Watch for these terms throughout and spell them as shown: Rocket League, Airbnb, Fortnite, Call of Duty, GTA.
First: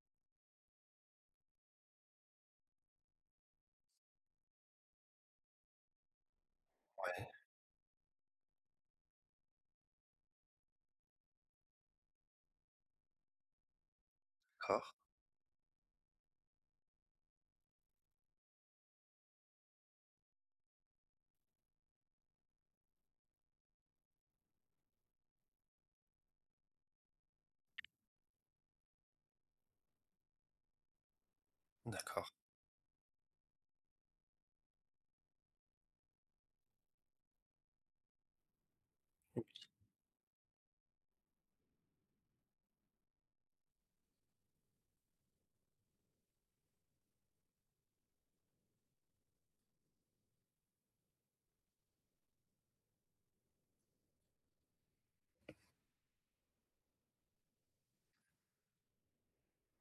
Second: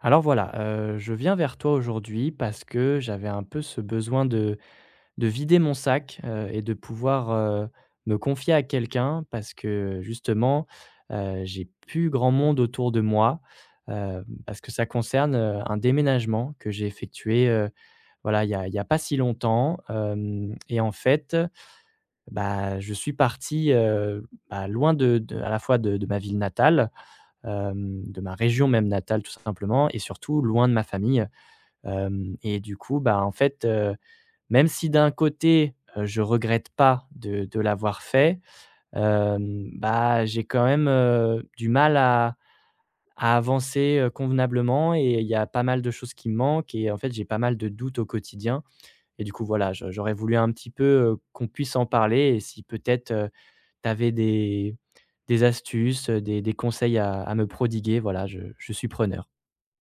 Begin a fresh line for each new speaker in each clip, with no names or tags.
Alors voilà, je viens vers toi aujourd'hui parce que j'avais un peu ce besoin de vider mon sac, et de
Ouais,
pouvoir, me confier à quelqu'un parce que justement, j'ai plus grand monde autour de moi, parce que
d'accord,
ça concerne, un déménagement que j'ai effectué, voilà, il y a pas si longtemps, hem et en fait, bah, je suis parti, bah, loin de à la fois de ma ville natale, de ma région même natale tout simplement et surtout loin de ma famille.
d'accord.
Hem Et du coup, bah, en fait, même si d'un côté, je regrette pas de l'avoir fait, bah, j'ai quand même, du mal à avancer, convenablement et il y a pas mal de choses qui me manquent et en fait, j'ai pas mal de doutes au quotidien et du coup, voilà, je j'aurais voulu un petit peu, qu'on puisse en parler et si peut-être, tu avais des astuces, des conseils à me prodiguer, voilà, je suis preneur.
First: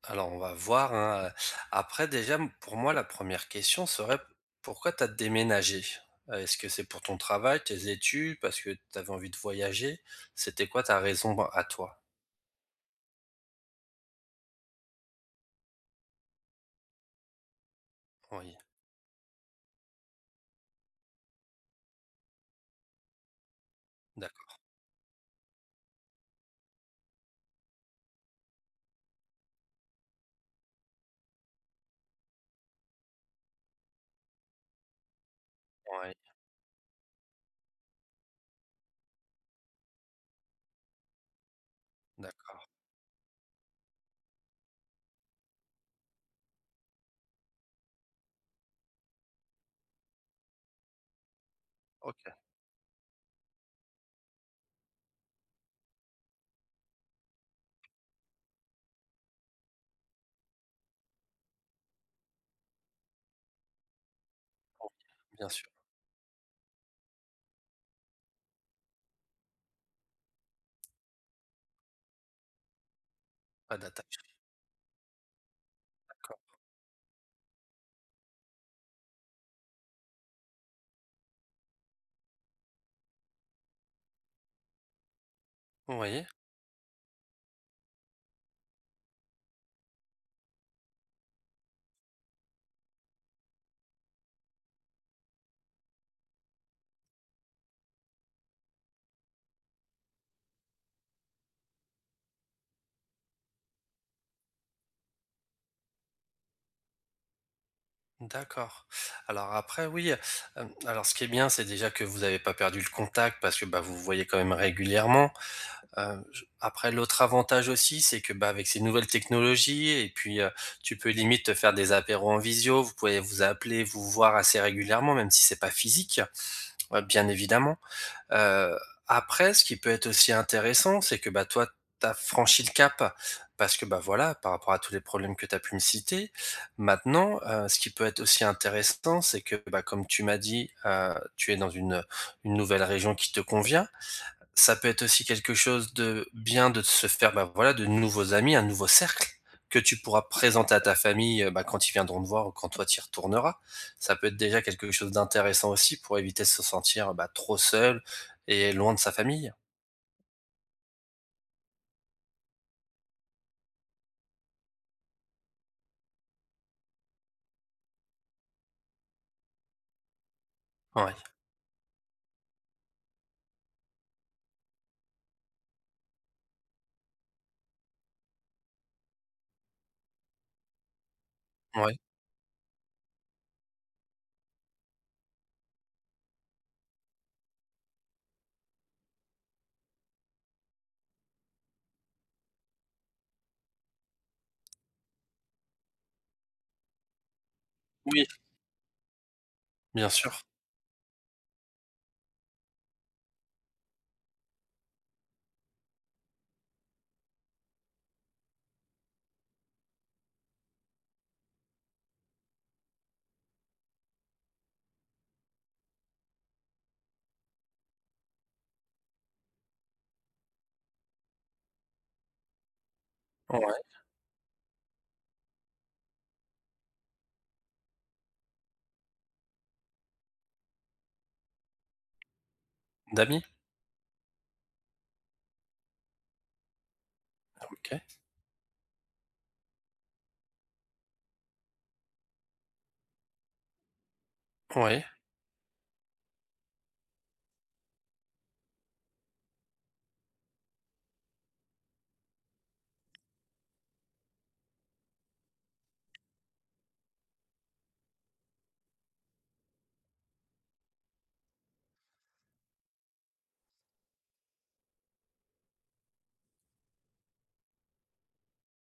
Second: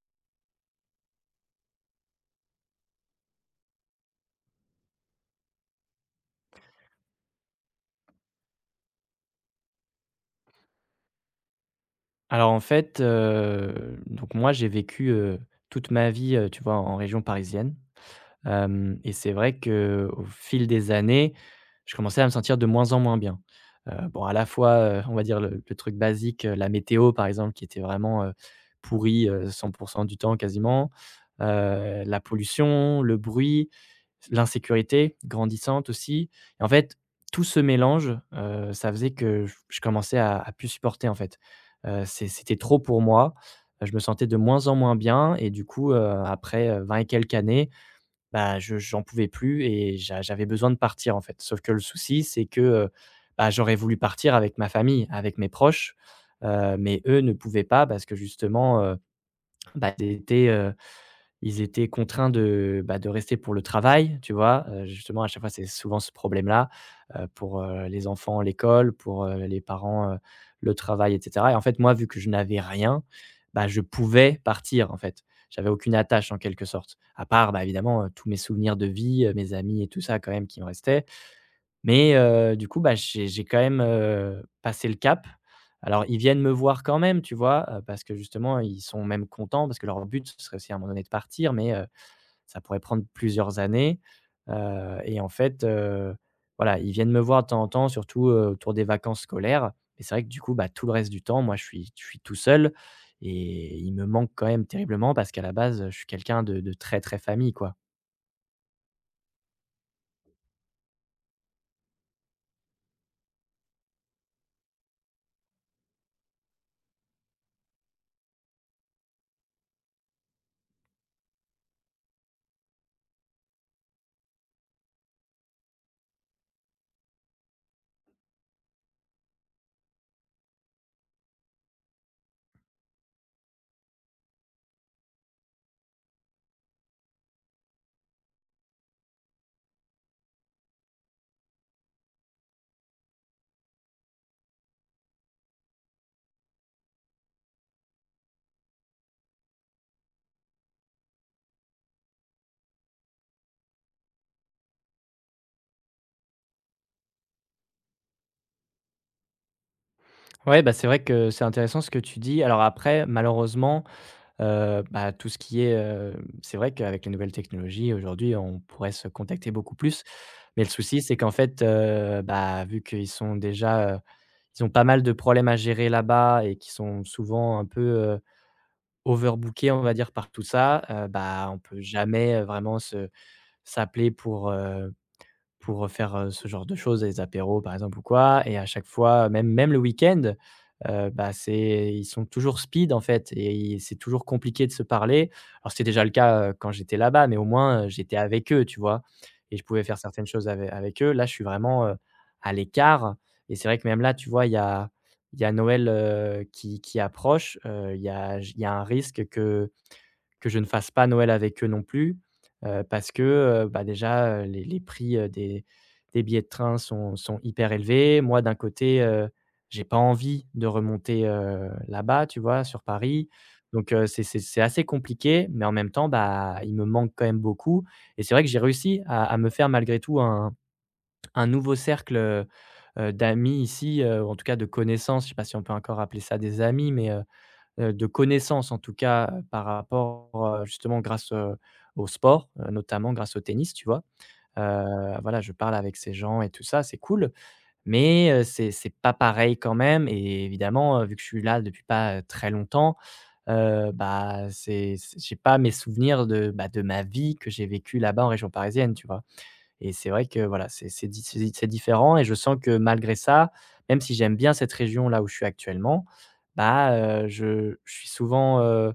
Alors, on va voir, hein, après déjà, m pour moi, la première question serait: pourquoi tu as déménagé? Est-ce que c'est pour ton travail, tes études, parce que tu avais envie de voyager? C'était quoi ta raison ben, à toi?
Alors en fait, donc moi j'ai vécu, toute ma vie, tu vois, en région parisienne.
Oui,
Hem Et c'est vrai que au fil des années, je commençais à me sentir de moins en moins bien. Bon, à la
d'accord,
fois, on va dire le truc basique, la météo par exemple qui était vraiment, pourrie, 100 du temps quasiment, la pollution, le bruit, l'insécurité grandissante
ouais,
aussi et en fait, tout ce mélange, ça faisait que j je commençais à plus supporter en fait. C'était
d'accord,
trop pour moi, je me sentais de moins en moins bien et du coup, après, 20 et quelques années, bah, je j'en pouvais plus et j'avais besoin de partir, en fait. Sauf que le souci,
OK,
c'est que, bah, j'aurais voulu partir avec ma famille, avec mes proches, mais eux ne pouvaient pas parce que justement, bah, ils étaient contraints de, bah, de rester pour le travail, tu vois? Justement, à chaque fois,
bien
c'est
sûr,
souvent ce problème-là, pour, les enfants, l'école, pour, les parents, le travail et cetera et en fait, moi, vu que je n'avais rien, bah,
pas
je
d'attache,
pouvais partir, en fait. J'avais aucune attache en
d'accord.
quelque sorte, à part, bah, évidemment, tous mes souvenirs de vie, mes amis et tout ça quand même qui me restaient, mais du coup, bah, j'ai quand même, passé le cap. Alors ils
Oui,
viennent me voir quand même, tu vois? Parce que justement, ils sont même contents parce que leur but, ce serait aussi à un moment donné de partir, mais ça pourrait prendre plusieurs années. Et en fait, voilà, ils viennent me voir de temps en temps, surtout, autour des vacances scolaires. Et c'est vrai que du coup, bah, tout le reste du temps, moi, je suis tout seul et il me manque quand même terriblement parce qu'à la base, je suis quelqu'un de très, très famille, quoi.
d'accord. Alors après, oui, hem, alors ce qui est bien, c'est déjà que vous avez pas perdu le contact parce que, bah, vous vous voyez quand même régulièrement. Hem, j après l'autre avantage aussi, c'est que, bah, avec ces nouvelles technologies et puis, tu peux limite te faire des apéros en visio. Vous pouvez vous appeler, vous voir assez régulièrement, même si c'est pas physique, bien évidemment. Heu, Après, ce qui peut être aussi intéressant, c'est que, bah, toi, tu as franchi le cap parce que, bah, voilà, par rapport à tous les problèmes que tu as pu me citer. Maintenant, ce qui peut être aussi intéressant, c'est que, bah, comme tu m'as dit, tu es dans une nouvelle région qui te convient. Ça peut être aussi quelque chose de bien de se faire, bah, voilà, de nouveaux amis, un nouveau cercle que tu pourras présenter à ta famille, bah, quand ils viendront te voir ou quand toi tu y retourneras. Ça peut être déjà quelque chose d'intéressant aussi pour éviter de se sentir, bah, trop seul et loin de sa famille.
Ouais, bah, c'est vrai que c'est intéressant ce que tu dis. Alors après, malheureusement, bah, tout ce qui est, c'est vrai qu'avec les nouvelles technologies aujourd'hui, on pourrait se contacter beaucoup plus. Mais le souci,
Ouais,
c'est qu'en fait, bah, vu qu'ils sont déjà, ils ont pas mal de problèmes à gérer là-bas et qui sont souvent un peu, overbookés, on va dire, par tout ça, bah, on peut
ouais.
jamais, vraiment se s'appeler pour, faire, ce genre de choses, les apéros par exemple ou quoi et à chaque fois, même le week-end, bah, c'est ils sont toujours speed en fait et ils c'est toujours compliqué de se parler. Alors c'était déjà le cas, quand j'étais là-bas, mais au moins, j'étais
Oui,
avec eux, tu vois? Et je pouvais faire
bien
certaines
sûr.
choses avec eux. Là, je suis vraiment, à l'écart et c'est vrai que même là, tu vois, il y a Noël, qui approche, il y a un risque que je ne fasse pas Noël avec eux non plus, parce que, bah, déjà, les prix, des billets de train sont hyper élevés. Moi, d'un côté, j'ai pas envie de remonter, là-bas, tu vois, sur Paris. Donc,
Ouais,
c'est assez compliqué, mais en même temps, bah, il me manque quand même beaucoup et c'est vrai que j'ai réussi à me faire malgré tout un nouveau cercle,
d'amis?
d'amis ici, ou en tout cas de connaissances. Je sais pas si on peut encore appeler ça des amis, mais,
OK.
de connaissances en tout cas, par rapport, justement grâce, au sport, notamment grâce au tennis, tu vois?
Ouais.
Voilà, je parle avec ces gens et tout ça, c'est cool, mais c'est pas pareil quand même et évidemment, vu que je suis là depuis pas, très longtemps, bah, c'est j'ai pas mes souvenirs de, bah, de ma vie que j'ai vécue là-bas en région parisienne, tu vois? Et c'est vrai que voilà, c'est di c'est différent et je sens que malgré ça, même si j'aime bien cette région là où je suis actuellement, bah, je suis souvent,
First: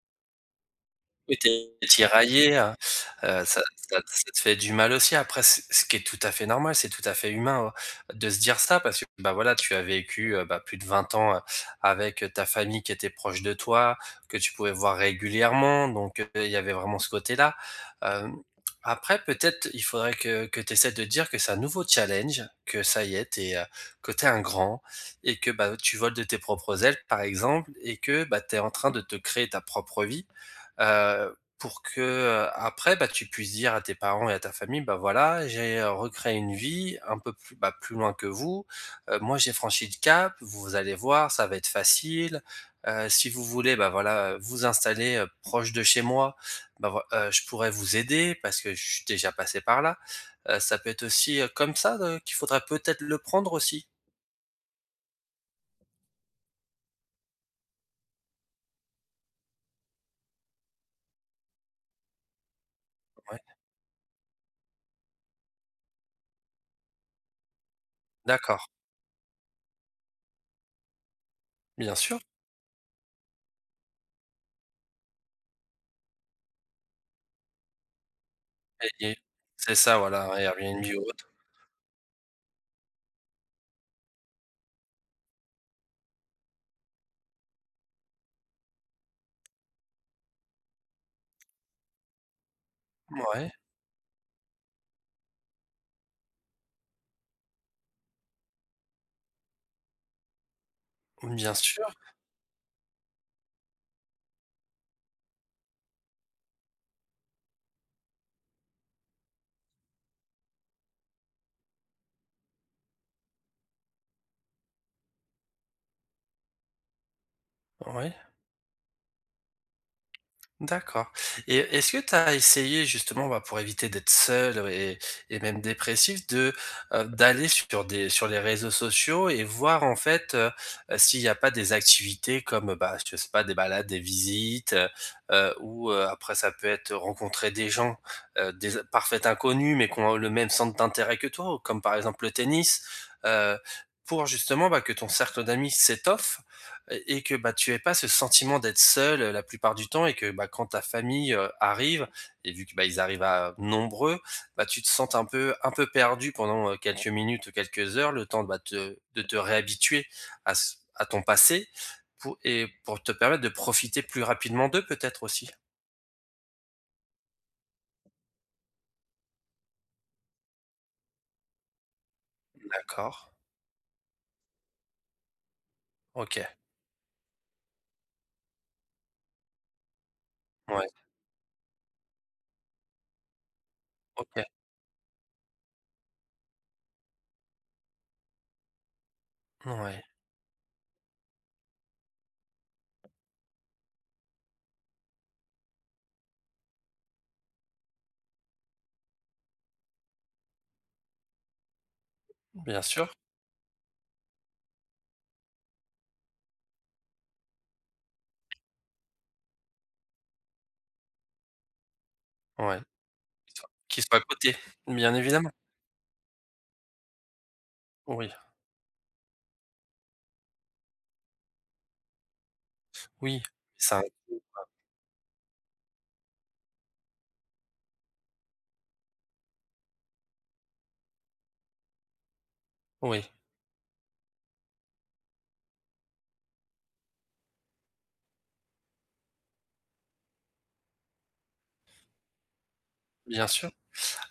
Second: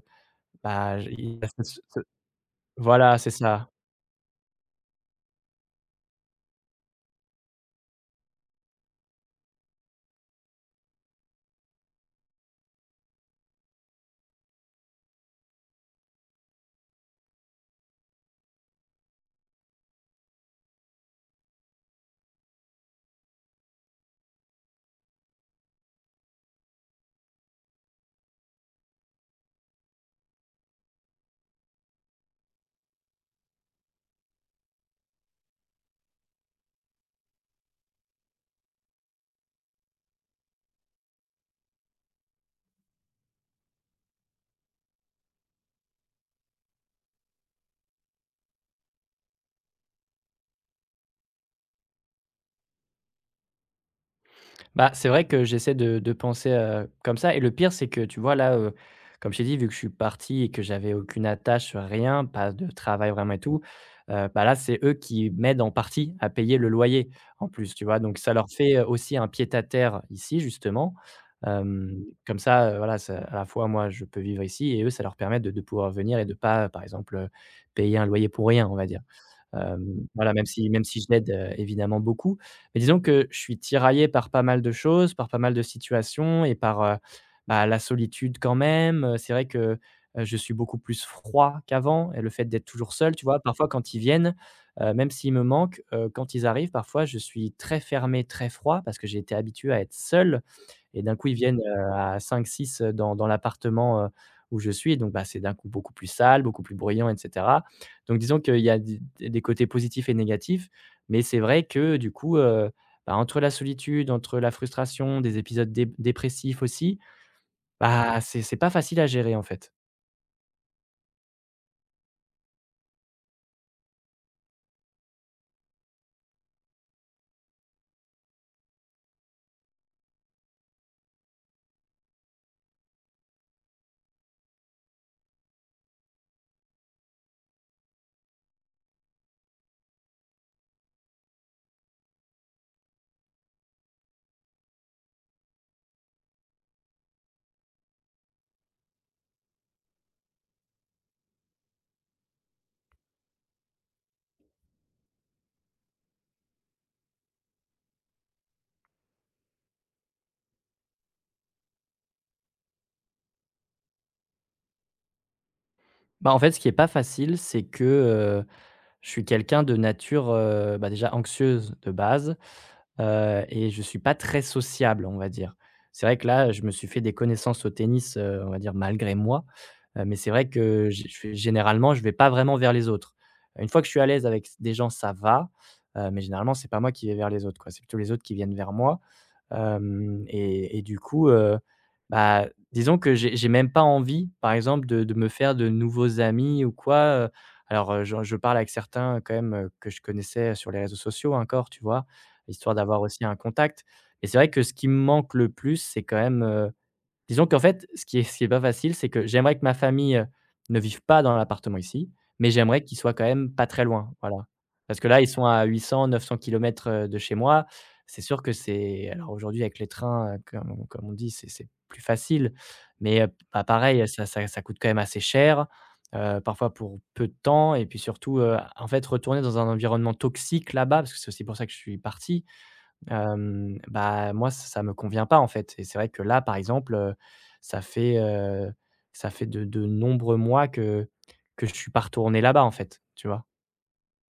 bah, j il
Oui,
y a
tu
ce
es
ce
tiraillé,
voilà, c'est
ça
ça.
ça te fait du mal aussi. Après, c ce qui est tout à fait normal, c'est tout à fait humain, de se dire ça parce que, bah, voilà, tu as vécu, bah, plus de 20 ans, avec, ta famille qui était proche de toi, que tu pouvais voir régulièrement, donc il y avait vraiment ce côté-là. Hem, après peut-être il faudrait que tu essaies de te dire que c'est un nouveau challenge, que ça y est, tu es, que tu es un grand et que, bah, tu voles de tes propres ailes, par exemple et que, bah, tu es en train de te créer ta propre vie pour que, après, bah, tu puisses dire à tes parents et à ta famille: «Bah, voilà, j'ai, recréé une vie un peu plus, bah, plus loin que vous. Moi, j'ai franchi le cap, vous allez voir, ça va être facile. Si vous voulez, bah, voilà, vous installer, proche de chez moi, bah, voi je pourrais vous aider parce que je suis déjà passé par là». Ça peut être aussi, comme ça, qu'il faudrait peut-être le prendre aussi?
Bah, c'est vrai que j'essaie de penser, comme ça et le pire, c'est que tu vois là, comme je t'ai dit, vu que je suis parti et que j'avais aucune attache, rien, pas de travail vraiment
Ouais,
et tout, bah, là, c'est eux qui m'aident en partie à payer le loyer en plus, tu vois? Donc ça leur
d'accord,
fait, aussi un pied-à-terre ici justement, hem,
bien sûr
comme ça, voilà, ça à la fois moi, je peux vivre ici et eux, ça leur permet de pouvoir venir et de pas, par exemple, payer un loyer pour rien, on va dire.
et c'est ça,
Voilà,
voilà,
même si même
Airbnb
si
ou
je l'aide,
autre.
évidemment beaucoup. Mais disons que je suis tiraillé par pas mal de choses, par pas mal de situations et par, bah, la solitude quand même, c'est vrai que, je suis beaucoup plus froid qu'avant et le fait d'être toujours seul, tu vois?
Ouais.
Parfois quand ils viennent, même s'ils me manquent, quand ils arrivent, parfois je suis très fermé, très froid parce que j'ai été habitué à être seul et d'un coup ils
Bien
viennent,
sûr,
à cinq six dans l'appartement, où je suis donc bah, c'est d'un coup beaucoup plus sale, beaucoup plus bruyant etc donc disons qu'il y a d des côtés positifs et négatifs, mais c'est vrai que du coup, bah, entre la solitude, entre la frustration, des épisodes dé dépressifs aussi,
ouais.
bah, c'est pas facile à gérer en fait.
D'accord et est-ce que tu as essayé justement, bah, pour éviter d'être seul, et même dépressif de, d'aller sur des sur les réseaux sociaux et voir en fait, s'il n'y a pas des activités comme, bah, je sais pas, des balades, des visites, ou, après ça peut être rencontrer des gens, des in parfaits inconnus mais qui ont le même centre d'intérêt que toi, comme par exemple le tennis, heu, pour justement, bah, que ton cercle d'amis s'étoffe et que, bah, tu aies pas ce sentiment d'être seul, la plupart du temps et que, bah, quand ta famille, arrive et vu que, bah, ils arrivent à nombreux, bah, tu te sens un peu perdu pendant, quelques minutes ou quelques heures, le temps, bah, te de te réhabituer à ton passé pour te permettre de profiter plus rapidement d'eux peut-être aussi?
Bah, en fait, ce qui est pas facile, c'est que, je suis quelqu'un de nature, bah, déjà anxieuse de base,
D'accord,
et je suis pas très sociable, on va dire. C'est vrai que
OK,
là, je me suis fait des connaissances au tennis, on va dire malgré moi, mais c'est vrai
ouais,
que gé je fais généralement, je vais pas vraiment vers les autres. Une fois que je suis à l'aise
OK,
avec des gens, ça va, mais généralement, c'est pas moi qui vais vers les autres, quoi. C'est plutôt les autres qui viennent vers moi.
ouais,
Hem Et du coup, bah, disons que j'ai même pas envie, par exemple, de me faire de nouveaux amis ou quoi. Alors, je parle avec certains quand même, que je connaissais sur les réseaux sociaux encore, tu vois? Histoire
bien
d'avoir
sûr,
aussi un contact. Et c'est vrai que ce qui me manque le plus, disons qu'en fait, ce qui est pas facile, c'est que j'aimerais que ma famille, ne vive pas dans l'appartement ici, mais
ouais,
j'aimerais qu'ils soient quand même
qu'ils soient
pas très
qu'ils
loin,
soient à
voilà.
côté,
Parce que
bien
là, ils sont
évidemment.
à 800-900 km, de chez moi. C'est
Oui,
sûr que c'est alors aujourd'hui avec les trains, comme on dit, c'est plus facile, mais,
oui,
bah,
ça
pareil, ça coûte quand même assez cher, parfois pour peu de temps et puis surtout, en fait, retourner dans un environnement toxique là-bas, parce que c'est aussi pour ça que je suis parti,
oui,
Bah, moi, ç ça me convient pas, en fait et c'est vrai que là, par exemple, ça fait, heu, ça fait de nombreux mois que je suis pas retourné là-bas, en fait, tu vois?
bien sûr.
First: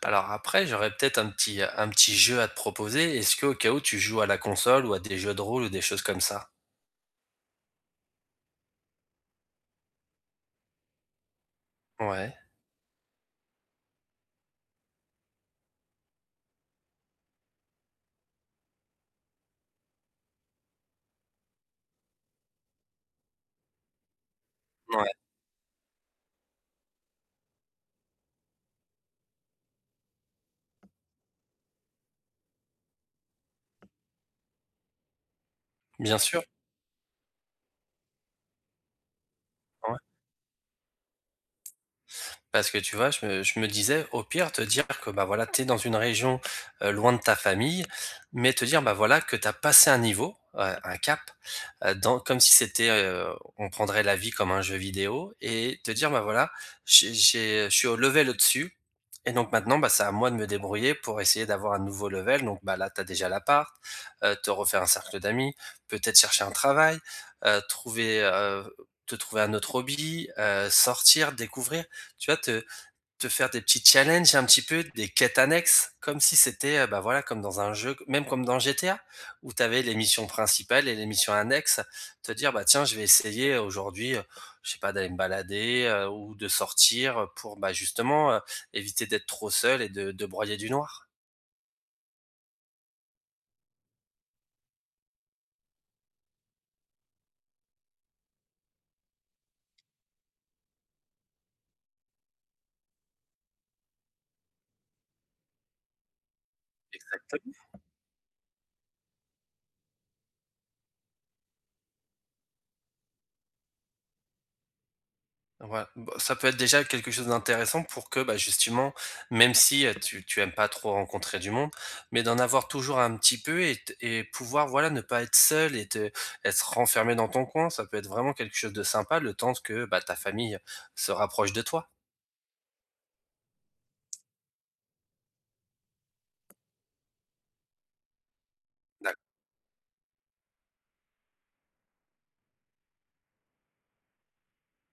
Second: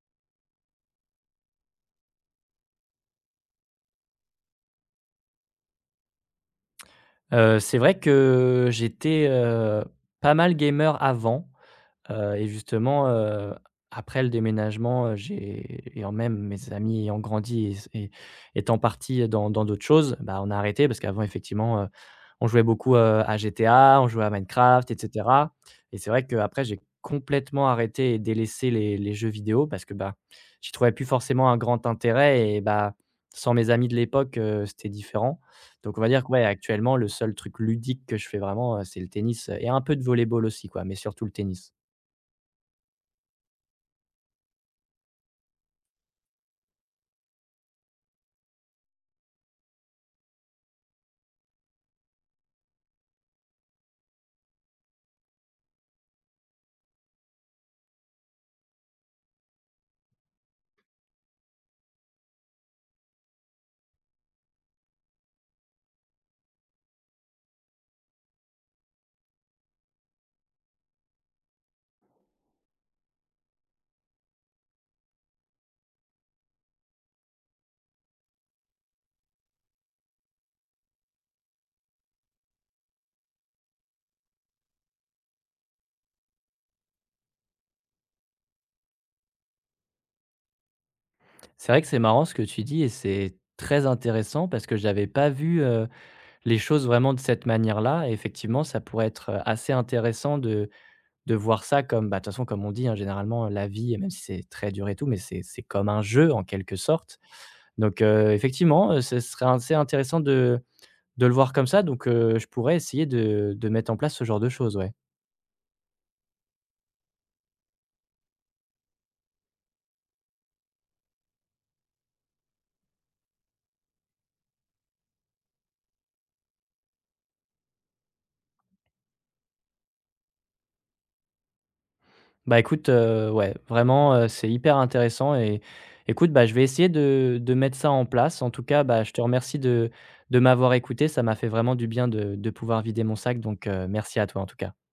Alors après, j'aurais peut-être un petit jeu à te proposer. Est-ce que au cas où tu joues à la console ou à des jeux de rôle ou des choses comme ça?
C'est vrai que j'étais, pas mal gamer avant.
Ouais,
Et justement, après le déménagement, j'ai ayant même mes amis ayant grandi et étant partis dans d'autres choses, bah, on a arrêté parce qu'avant effectivement, on jouait beaucoup, à GTA, on jouait à Minecraft et
ouais,
cetera et c'est vrai qu'après j'ai complètement arrêté et délaissé les jeux vidéo parce que, bah, j'y trouvais plus forcément un grand intérêt et bah, sans mes amis de l'époque, c'était différent. Donc on va
bien
dire que
sûr,
ouais, actuellement, le seul truc ludique que je fais vraiment, c'est le tennis et un peu
ouais.
de volley-ball aussi quoi, mais surtout le tennis.
Parce que tu vois, je me disais, au pire, te dire que, bah, voilà, t'es dans une région, loin de ta famille, mais te dire, bah, voilà, que t'as passé un niveau, un cap, dans comme si c'était, on prendrait la vie comme un jeu vidéo et te dire, bah, voilà, j'ai je suis au level au-dessus et donc maintenant, bah, c'est à moi de me débrouiller pour essayer d'avoir un nouveau level. Donc, bah, là, t'as déjà l'appart, te refaire un cercle d'amis, peut-être chercher un travail, trouver, te trouver un autre hobby, sortir, découvrir. Tu vois, te faire des petits challenges un petit peu, des quêtes annexes, comme si c'était, bah, voilà, comme dans un jeu, même comme dans GTA où tu avais les missions principales et les missions annexes. Te dire: «Bah, tiens, je vais essayer aujourd'hui, je sais pas, d'aller me balader, ou de sortir» pour, bah, justement, éviter d'être trop seul et de broyer du noir.
C'est vrai que c'est marrant ce que tu dis et c'est très intéressant parce que j'avais pas vu, les choses vraiment de cette manière-là et effectivement, ça pourrait être, assez intéressant de voir ça comme, bah, de toute façon, comme on dit, hein, généralement, la vie, même si c'est très dur et tout, mais c'est comme un jeu en quelque sorte.
Exactement.
Donc, effectivement, ce serait assez intéressant de le voir comme ça donc, je pourrais essayer de mettre en place ce genre de choses, ouais.
Ouais, bah, ça peut être déjà quelque chose d'intéressant pour que, bah, justement, même si, tu aimes pas trop rencontrer du monde, mais d'en avoir toujours un petit peu et pouvoir, voilà, ne pas être seul et te être renfermé dans ton coin. Ça peut être vraiment quelque chose de sympa le temps que, bah, ta famille se rapproche de toi.
Bah, écoute, ouais, vraiment, c'est hyper intéressant et écoute, bah, je vais essayer de mettre ça en place. En tout cas, bah, je te remercie de m'avoir écouté. Ça m'a fait vraiment du bien de pouvoir vider mon sac donc, merci à toi en tout cas.